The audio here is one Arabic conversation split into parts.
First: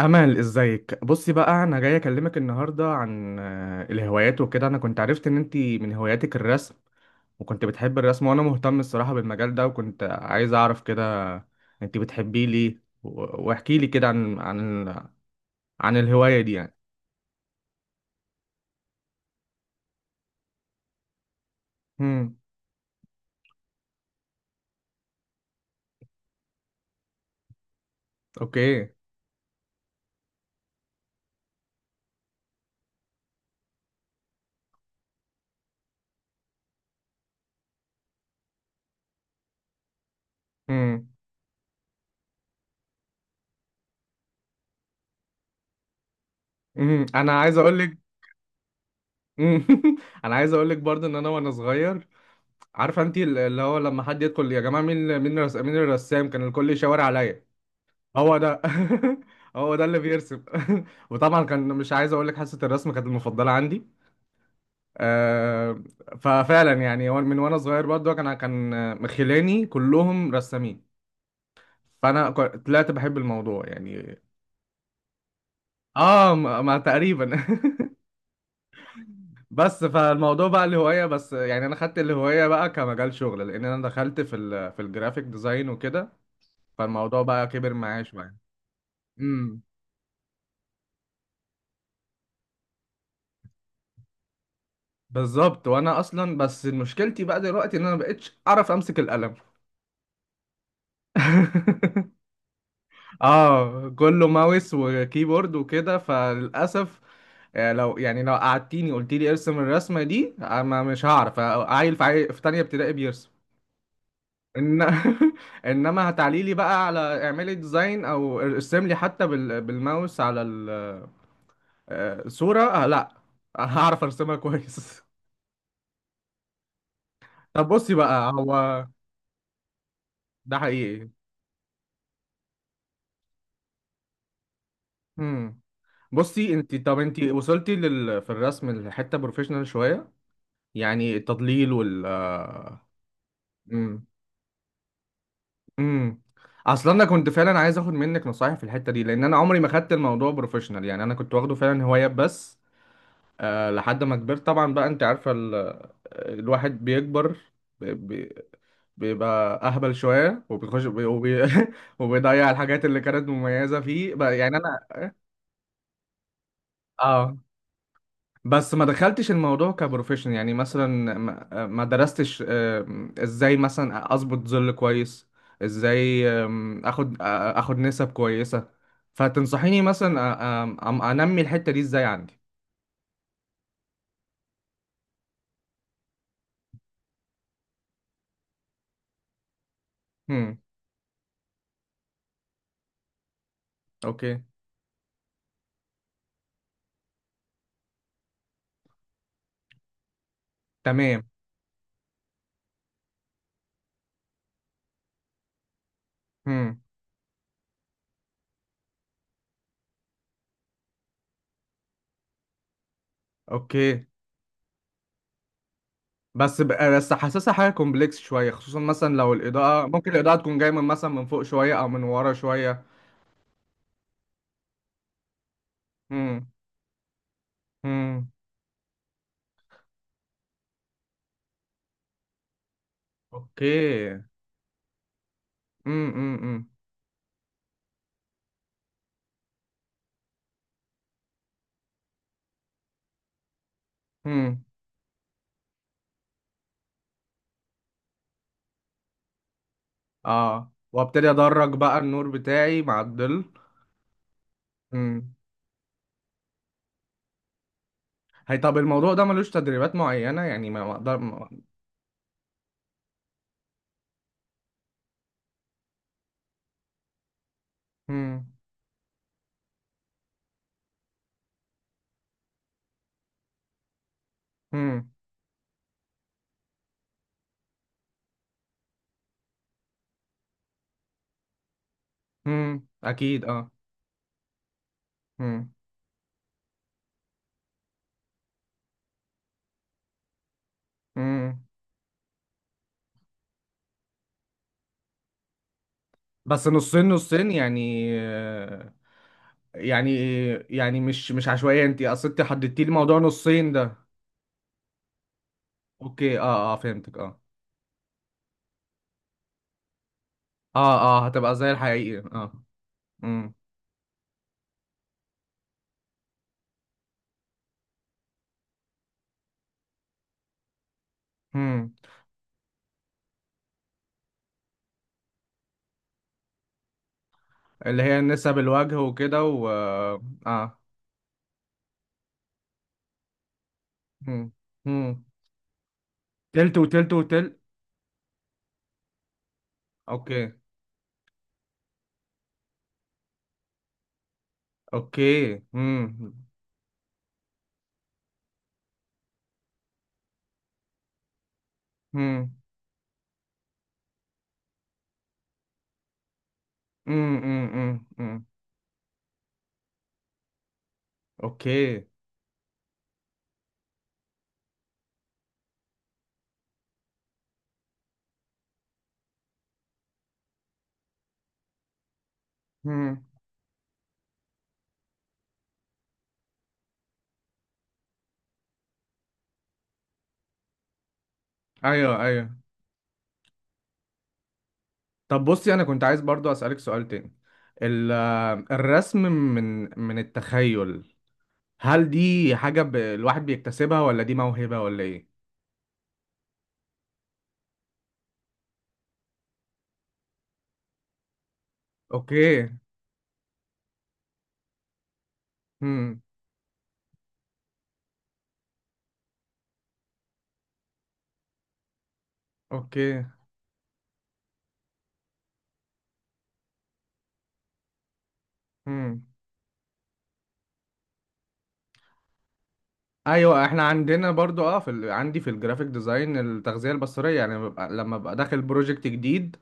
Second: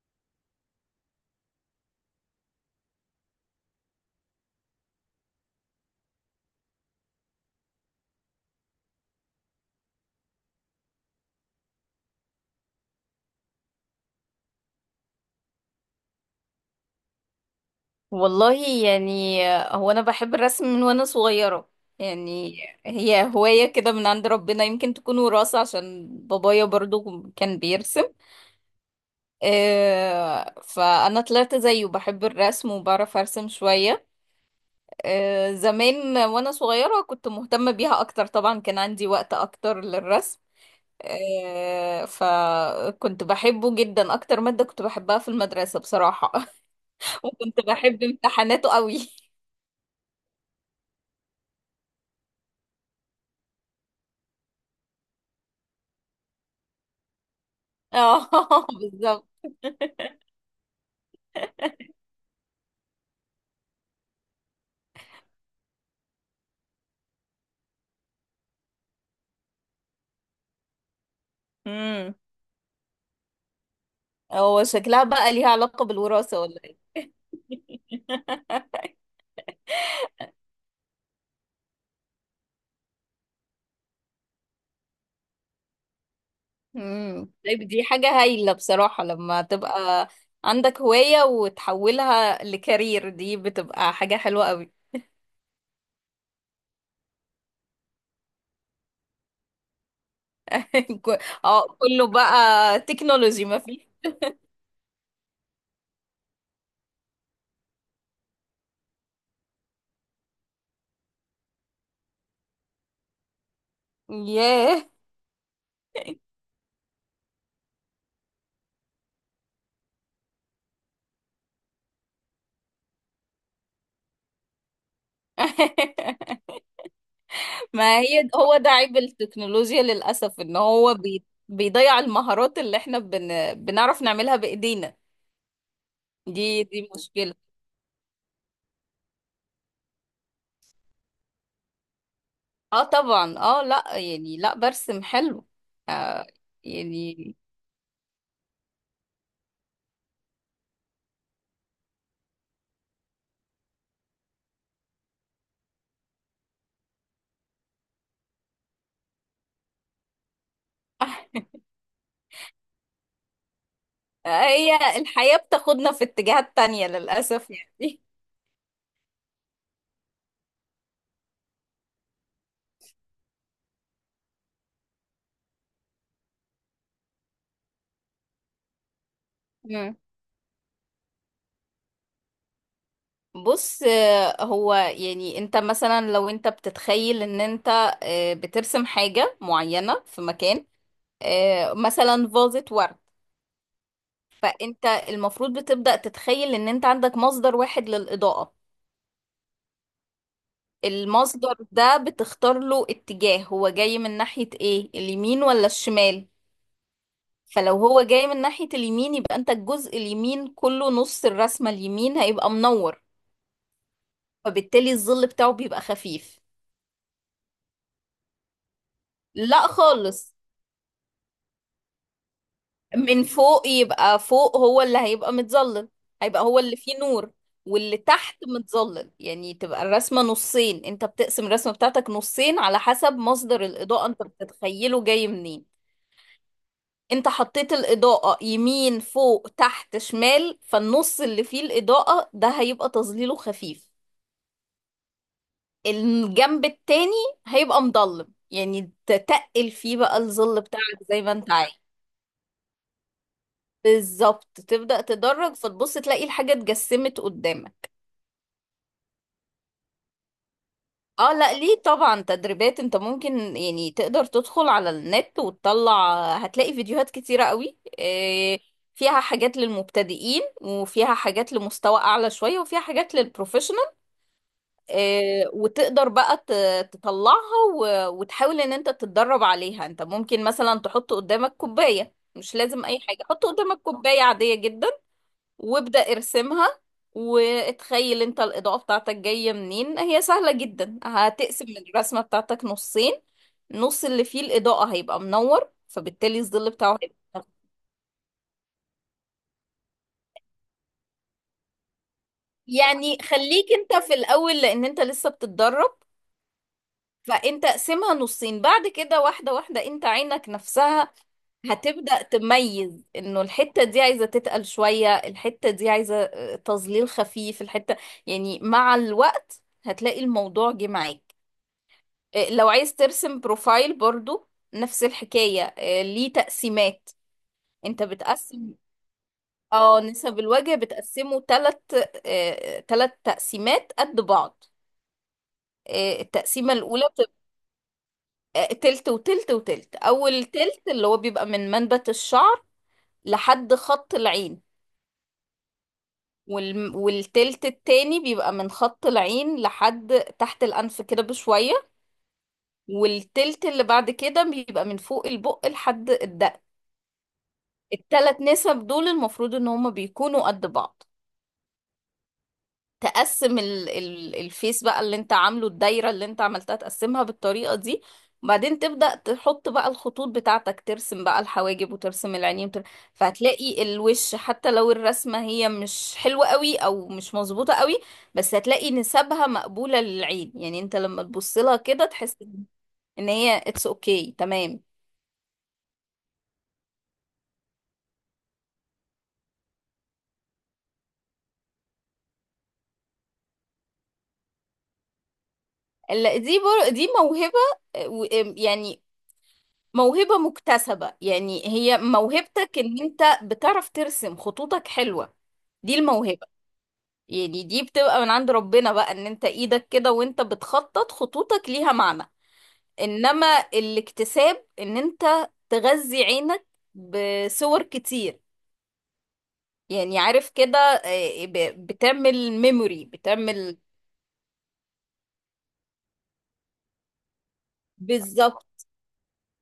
أمل، ازيك؟ بصي بقى، أنا جاي أكلمك النهاردة عن الهوايات وكده. أنا كنت عرفت إن أنتي من هواياتك الرسم، وكنت بتحب الرسم، وأنا مهتم الصراحة بالمجال ده، وكنت عايز أعرف كده أنتي بتحبيه ليه. واحكي لي كده عن عن الهواية دي يعني. والله يعني، هو انا بحب الرسم من وانا صغيرة. امم. يعني هي هواية كده من عند ربنا، يمكن تكون وراثة عشان بابايا برضو كان بيرسم. أوكي. فانا طلعت زيه بحب الرسم وبعرف ارسم شوية. زمان وانا صغيرة كنت مهتمة بيها اكتر، طبعا كان عندي وقت اكتر للرسم. امم. فكنت بحبه جدا، اكتر مادة كنت بحبها في المدرسة بصراحة. امم. أنا عايز وكنت أقول لك. بحب امتحاناته قوي. أنا عايز أقول لك برضه إن أنا وأنا صغير، عارفة أنتي، اللي هو لما حد يدخل يا جماعة، مين مين الرسام؟ كان الكل يشاور عليا. اه. هو ده. بالظبط. هو ده اللي بيرسم. وطبعا كان، مش عايز اقول لك، حصه الرسم كانت المفضله عندي. آه، ففعلا يعني، هو من وانا صغير برضه كان مخلاني كلهم رسامين. امم فانا طلعت بحب الموضوع يعني. هو شكلها بقى ليها علاقة اه، بالوراثة ولا ما ايه؟ ما تقريبا. بس فالموضوع بقى الهوايه، بس يعني انا خدت الهوايه بقى كمجال شغل، لان انا دخلت في الجرافيك ديزاين وكده. فالموضوع بقى طيب، كبر دي معايا حاجة شويه. هايلة بصراحة، لما امم. تبقى عندك هواية وتحولها لكارير دي بتبقى حاجة حلوة قوي. بالظبط. وانا اصلا بس مشكلتي بقى دلوقتي ان انا مبقتش اعرف امسك القلم. ك- اه كله بقى تكنولوجي ما اه، فيه. كله ماوس وكيبورد وكده، فللاسف. لو يعني، لو قعدتيني قلت لي ارسم الرسمه دي، ما مش هعرف. عيل في في تانية ابتدائي بيرسم. إن... ياه. انما هتعلي لي بقى على اعملي ديزاين، او ارسم لي حتى بالماوس على الصوره، آه لا. هعرف ارسمها كويس. طب بصي ما هي بقى، هو ده هو عيب التكنولوجيا للأسف، ان ده هو حقيقي. بيضيع المهارات اللي احنا بنعرف نعملها بإيدينا. مم. دي بصي انت، دي طب انت مشكلة. وصلتي في الرسم لحته بروفيشنال شويه، يعني التضليل وال... اه طبعا، اه لا امم. يعني، لا برسم حلو. امم. آه اصلا انا كنت يعني. فعلا عايز اخد منك نصايح في الحته دي، لان انا عمري ما خدت الموضوع بروفيشنال، يعني انا كنت واخده فعلا هوايه بس. أه، لحد ما كبرت طبعا بقى. انت عارفه الواحد بيكبر، ب... ب... بيبقى اهبل شويه وبيخش وبيضيع الحاجات اللي كانت مميزه فيه بقى، يعني انا. هي الحياة بتاخدنا في اتجاهات تانية اه، للأسف يعني. بس ما دخلتش الموضوع كبروفيشن، يعني مثلا ما درستش، ازاي مثلا اظبط ظل كويس، ازاي اخد اخد نسب كويسة. فتنصحيني مم. مثلا انمي الحتة دي ازاي عندي؟ بص، هو يعني انت مثلا لو انت بتتخيل ان انت بترسم حاجة معينة في هم. مكان، مثلا فازة ورد. اوكي. فانت المفروض بتبدأ تتخيل ان انت عندك مصدر واحد للإضاءة. تمام. المصدر ده بتختار له اتجاه، هو جاي من ناحية ايه، اليمين ولا الشمال؟ هم. فلو هو جاي من ناحية اليمين، يبقى انت الجزء اليمين كله، نص الرسمة اليمين هيبقى منور. اوكي. فبالتالي الظل بتاعه بيبقى خفيف. بس حاسسها حاجة كومبلكس شوية، خصوصا مثلا لو لا الإضاءة، ممكن خالص، الإضاءة تكون جاية من، مثلا، من فوق شوية او من ورا شوية. من فوق يبقى فوق هو اللي هيبقى متظلل. هيبقى هم. هو اللي فيه نور. واللي هم. تحت متظلل، يعني تبقى الرسمة نصين، انت بتقسم الرسمة بتاعتك نصين على حسب مصدر الإضاءة اوكي. انت بتتخيله جاي منين. هم. هم. انت حطيت الإضاءة يمين فوق تحت شمال، فالنص اللي فيه الإضاءة ده هيبقى تظليله خفيف. هم. الجنب التاني هيبقى مضلم، يعني تتقل فيه بقى الظل اه، بتاعك زي وابتدي ما انت عايز. ادرج بقى النور بتاعي مع الظل. بالظبط، تبدأ امم. تدرج فتبص تلاقي الحاجة اتجسمت قدامك. هي طب الموضوع ده ملوش تدريبات معينة؟ يعني ما اقدر اه ما... لا ليه، طبعا تدريبات. انت ممكن يعني تقدر تدخل على النت وتطلع هتلاقي فيديوهات كتيرة قوي، امم. فيها حاجات للمبتدئين وفيها حاجات لمستوى اعلى شوية وفيها حاجات للبروفيشنال. امم. وتقدر بقى تطلعها وتحاول ان انت تتدرب عليها. انت ممكن مثلا تحط قدامك كوباية، مش لازم امم. اي حاجة، اكيد، حط اه. قدامك كوباية عادية جدا امم. وابدأ ارسمها. واتخيل انت الإضاءة بتاعتك جاية منين، هي سهلة جدا، هتقسم امم. الرسمة بتاعتك نصين. نص اللي فيه الإضاءة هيبقى منور، فبالتالي بس الظل بتاعه نصين هيبقى منور. نصين يعني، يعني يعني مش عشوائية. انت اصل انت حددتي لي موضوع يعني خليك نصين ده. انت في الأول لأن انت لسه بتتدرب، اوكي، اه، اه، فهمتك، اه. فانت اقسمها نصين. بعد كده واحدة واحدة انت عينك اه، نفسها اه، هتبقى زي الحقيقي، هتبدأ اه. تميز انه امم. الحتة دي عايزة تتقل شوية، الحتة دي عايزة تظليل خفيف، الحتة يعني مع الوقت هتلاقي الموضوع جه معاك. امم. لو عايز ترسم بروفايل برضو نفس الحكاية، ليه تقسيمات. اللي انت هي نسب بتقسم، الوجه وكده، و... اه، نسب الوجه اه. بتقسمه تلت، تلت تقسيمات قد امم. بعض. امم. التقسيمة تلت الأولى وتلت بتبقى وتلت. تلت وتلت وتلت. أول اوكي. تلت اللي هو بيبقى من منبت الشعر لحد خط العين، اوكي. امم. والتلت التاني بيبقى من خط العين لحد تحت الأنف كده بشوية. امم. والتلت اللي بعد كده بيبقى من فوق البق لحد الدق. امم. امم. التلات امم. نسب دول المفروض ان هما بيكونوا قد بعض. اوكي. تقسم ال الفيس بقى اللي انت عامله، الدايرة اللي انت عملتها تقسمها بالطريقة دي، وبعدين تبدأ تحط بقى الخطوط بتاعتك، ترسم بقى الحواجب وترسم العينين امم. فهتلاقي الوش حتى لو الرسمة هي مش حلوة قوي او مش مظبوطة قوي، بس هتلاقي نسبها مقبولة للعين. يعني انت لما تبص لها كده ايوه، تحس ايوه. ان هي اتس اوكي okay، تمام. طب بصي، انا كنت عايز برضو اسالك سؤال تاني. الرسم من التخيل، هل دي حاجه الواحد بيكتسبها، ولا دي موهبه، ولا ايه؟ دي موهبة، آه، و- يعني موهبة مكتسبة، يعني هي اوكي. موهبتك ان انت بتعرف ترسم خطوطك حلوة. دي امم. الموهبة، يعني دي بتبقى من عند ربنا بقى، ان انت ايدك كده وانت بتخطط خطوطك ليها معنى. اوكي. انما الاكتساب ان انت تغذي عينك بصور كتير، امم. يعني عارف كده، بتعمل ميموري، ايوه، بتعمل. احنا عندنا برضو اه عندي في الجرافيك ديزاين التغذيه البصريه. يعني لما ببقى داخل بالظبط بروجكت جديد،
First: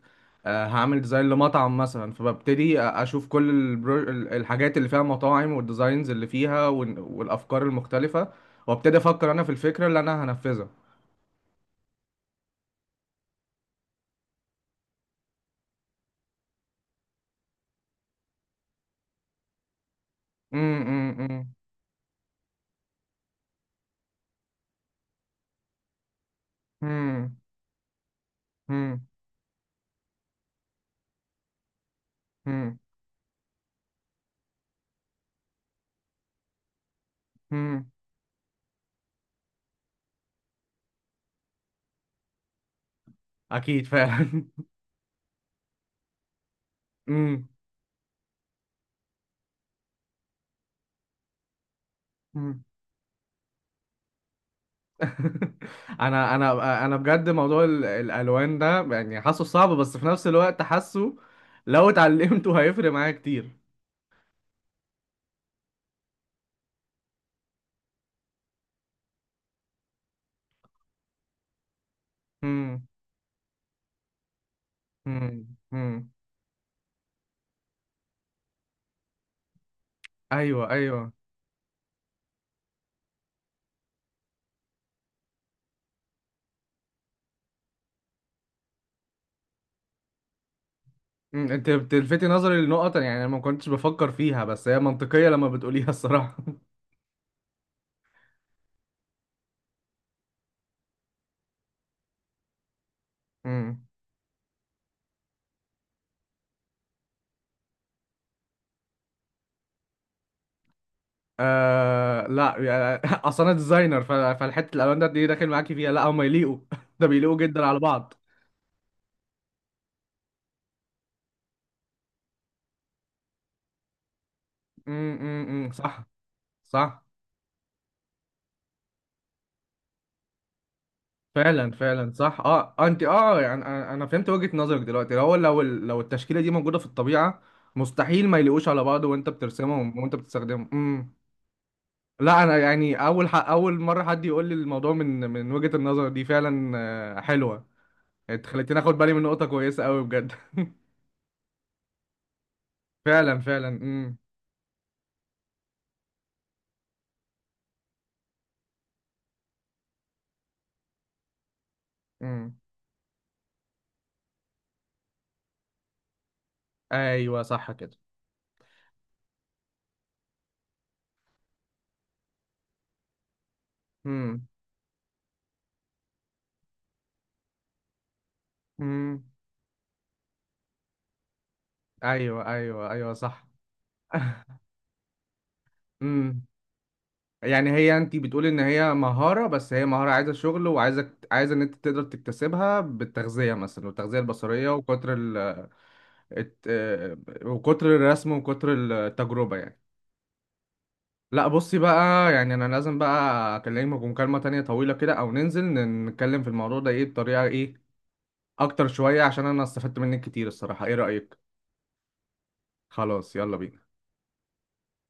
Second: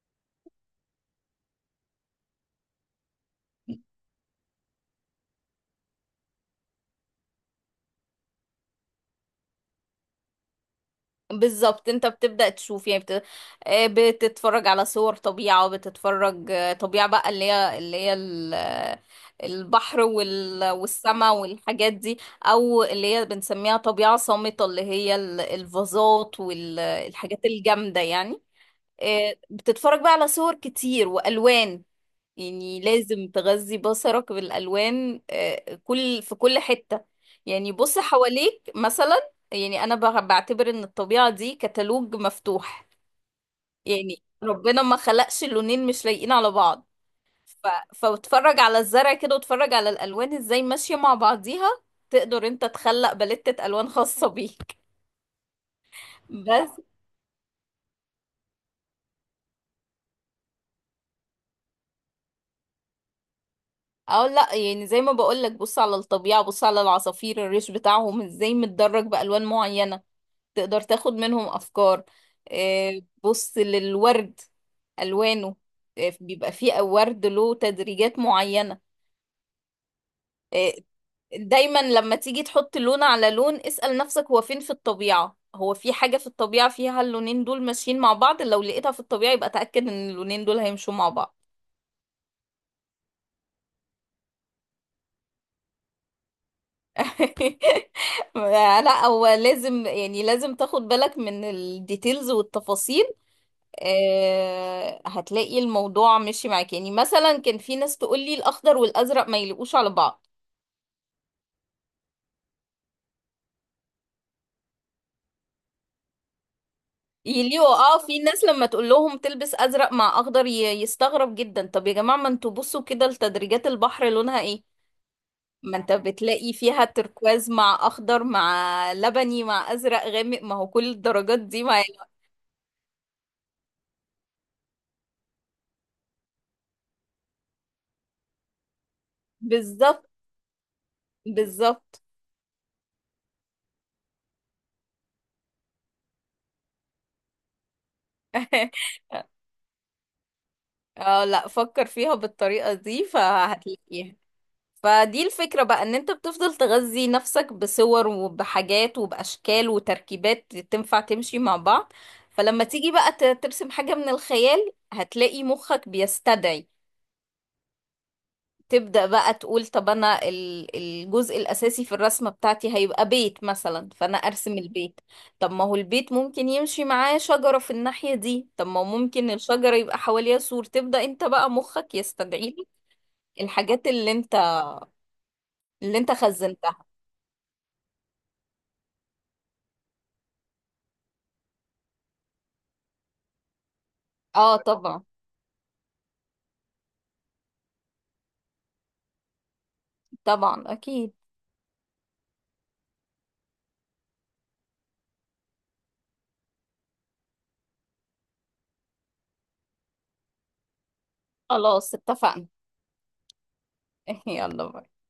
هعمل ديزاين لمطعم مثلا، فببتدي اشوف كل الحاجات اللي فيها مطاعم، والديزاينز اللي فيها، والافكار المختلفه، وابتدي افكر انا في الفكره اللي انا هنفذها. بالظبط، انت بتبدأ تشوف، يعني بتتفرج على صور طبيعة، وبتتفرج طبيعة بقى، اللي هي البحر مم. مم. والسماء مم. والحاجات دي، او اللي هي بنسميها طبيعة صامتة اللي هي الفازات مم. والحاجات الجامدة يعني. مم. بتتفرج بقى على صور كتير والوان، مم. يعني لازم تغذي بصرك بالالوان كل في كل حتة. يعني مم. بص حواليك مثلا، يعني انا بعتبر ان الطبيعة دي كتالوج مفتوح. اكيد، يعني فعلا. ربنا ما خلقش اللونين مش لايقين على بعض. مم. ف... فاتفرج على الزرع كده، واتفرج على الالوان ازاي ماشية مع بعضيها، تقدر مم. انت تخلق باليتة الوان خاصة بيك. انا بس انا انا بجد موضوع الالوان ده يعني حاسه صعب، بس في نفس الوقت حاسه لو اتعلمته هيفرق معايا كتير. اه لا، يعني زي ما بقولك، بص على الطبيعة، بص على العصافير الريش بتاعهم ازاي متدرج بألوان معينة، تقدر تاخد منهم أفكار. امم. بص للورد امم. ألوانه، امم. بيبقى فيه ورد له تدريجات معينة. ايوه، آه، ايوه. دايما لما تيجي تحط لون على لون، اسأل نفسك هو فين في الطبيعة؟ هو في حاجة في الطبيعة فيها اللونين دول ماشيين مع بعض؟ لو لقيتها في الطبيعة يبقى تأكد ان اللونين دول هيمشوا مع بعض. مم. انت بتلفتي نظري لنقط يعني انا ما كنتش بفكر فيها، بس هي منطقيه لما بتقوليها الصراحه. لا هو لازم، يعني لازم تاخد بالك من الديتيلز والتفاصيل. امم. هتلاقي الموضوع ماشي معاك. يعني مثلا كان في ناس تقول لي الاخضر والازرق ما يليقوش على بعض، آه لا، يعني، اصل انا ديزاينر، فالحته الالوان ده، دي داخل معاكي فيها. لا، هم يليقوا. ده بيليقوا جدا يليقوا على اه. بعض. في ناس لما تقول لهم تلبس ازرق مع اخضر يستغرب جدا. طب يا جماعة، ما انتوا بصوا كده لتدريجات البحر لونها ايه، امم. امم. ما انت صح. بتلاقي فيها صح. تركواز مع اخضر مع لبني مع ازرق غامق، ما هو كل الدرجات دي فعلا، ما يليق- فعلا، صح. اه. انت، اه، يعني أنا فهمت وجهة نظرك دلوقتي. لو، لو لو التشكيلة دي موجودة في الطبيعة، مستحيل ما يلاقوش على بعض، وانت بترسمهم بالظبط وانت بتستخدمهم. امم. بالظبط. لا، انا يعني، اول اول مرة حد يقول لي الموضوع من وجهة النظر دي فعلا. حلوة. انت خليتني اخد بالي من نقطة كويسة قوي، بجد. اه لا، فكر فيها بالطريقة دي فعلا، فعلا. امم. فهتلاقيها. فدي الفكرة بقى، ان انت بتفضل تغذي نفسك بصور وبحاجات وبأشكال وتركيبات تنفع تمشي مع بعض. امم. فلما تيجي بقى ترسم حاجة من الخيال، هتلاقي مخك بيستدعي. ايوه، صح كده. تبدأ بقى تقول، طب انا الجزء الأساسي في الرسمة بتاعتي هيبقى بيت مثلا، فانا امم. ارسم البيت. طب ما هو البيت ممكن يمشي معاه شجرة في الناحية دي، طب ما هو امم. ممكن الشجرة يبقى حواليها سور. تبدأ انت بقى مخك ايوه، يستدعي ايوه، ايوه، صح. الحاجات اللي انت اللي انت امم. خزنتها. يعني هي، انت بتقولي ان هي مهارة، بس هي مهارة عايزة شغل، وعايزة ان انت تقدر تكتسبها بالتغذية مثلا، والتغذية اه البصرية، طبعا، وكتر ال الت- آه، وكتر الرسم، وكتر التجربة يعني. طبعا اكيد. لا بصي بقى، يعني انا لازم بقى اكلمك مكالمة تانية طويلة كده، او ننزل نتكلم في الموضوع ده، ايه، بطريقة ايه اكتر شوية، عشان انا استفدت منك كتير الصراحة. ايه رأيك؟ خلاص اتفقنا. خلاص، يلا بينا. يلا بقى.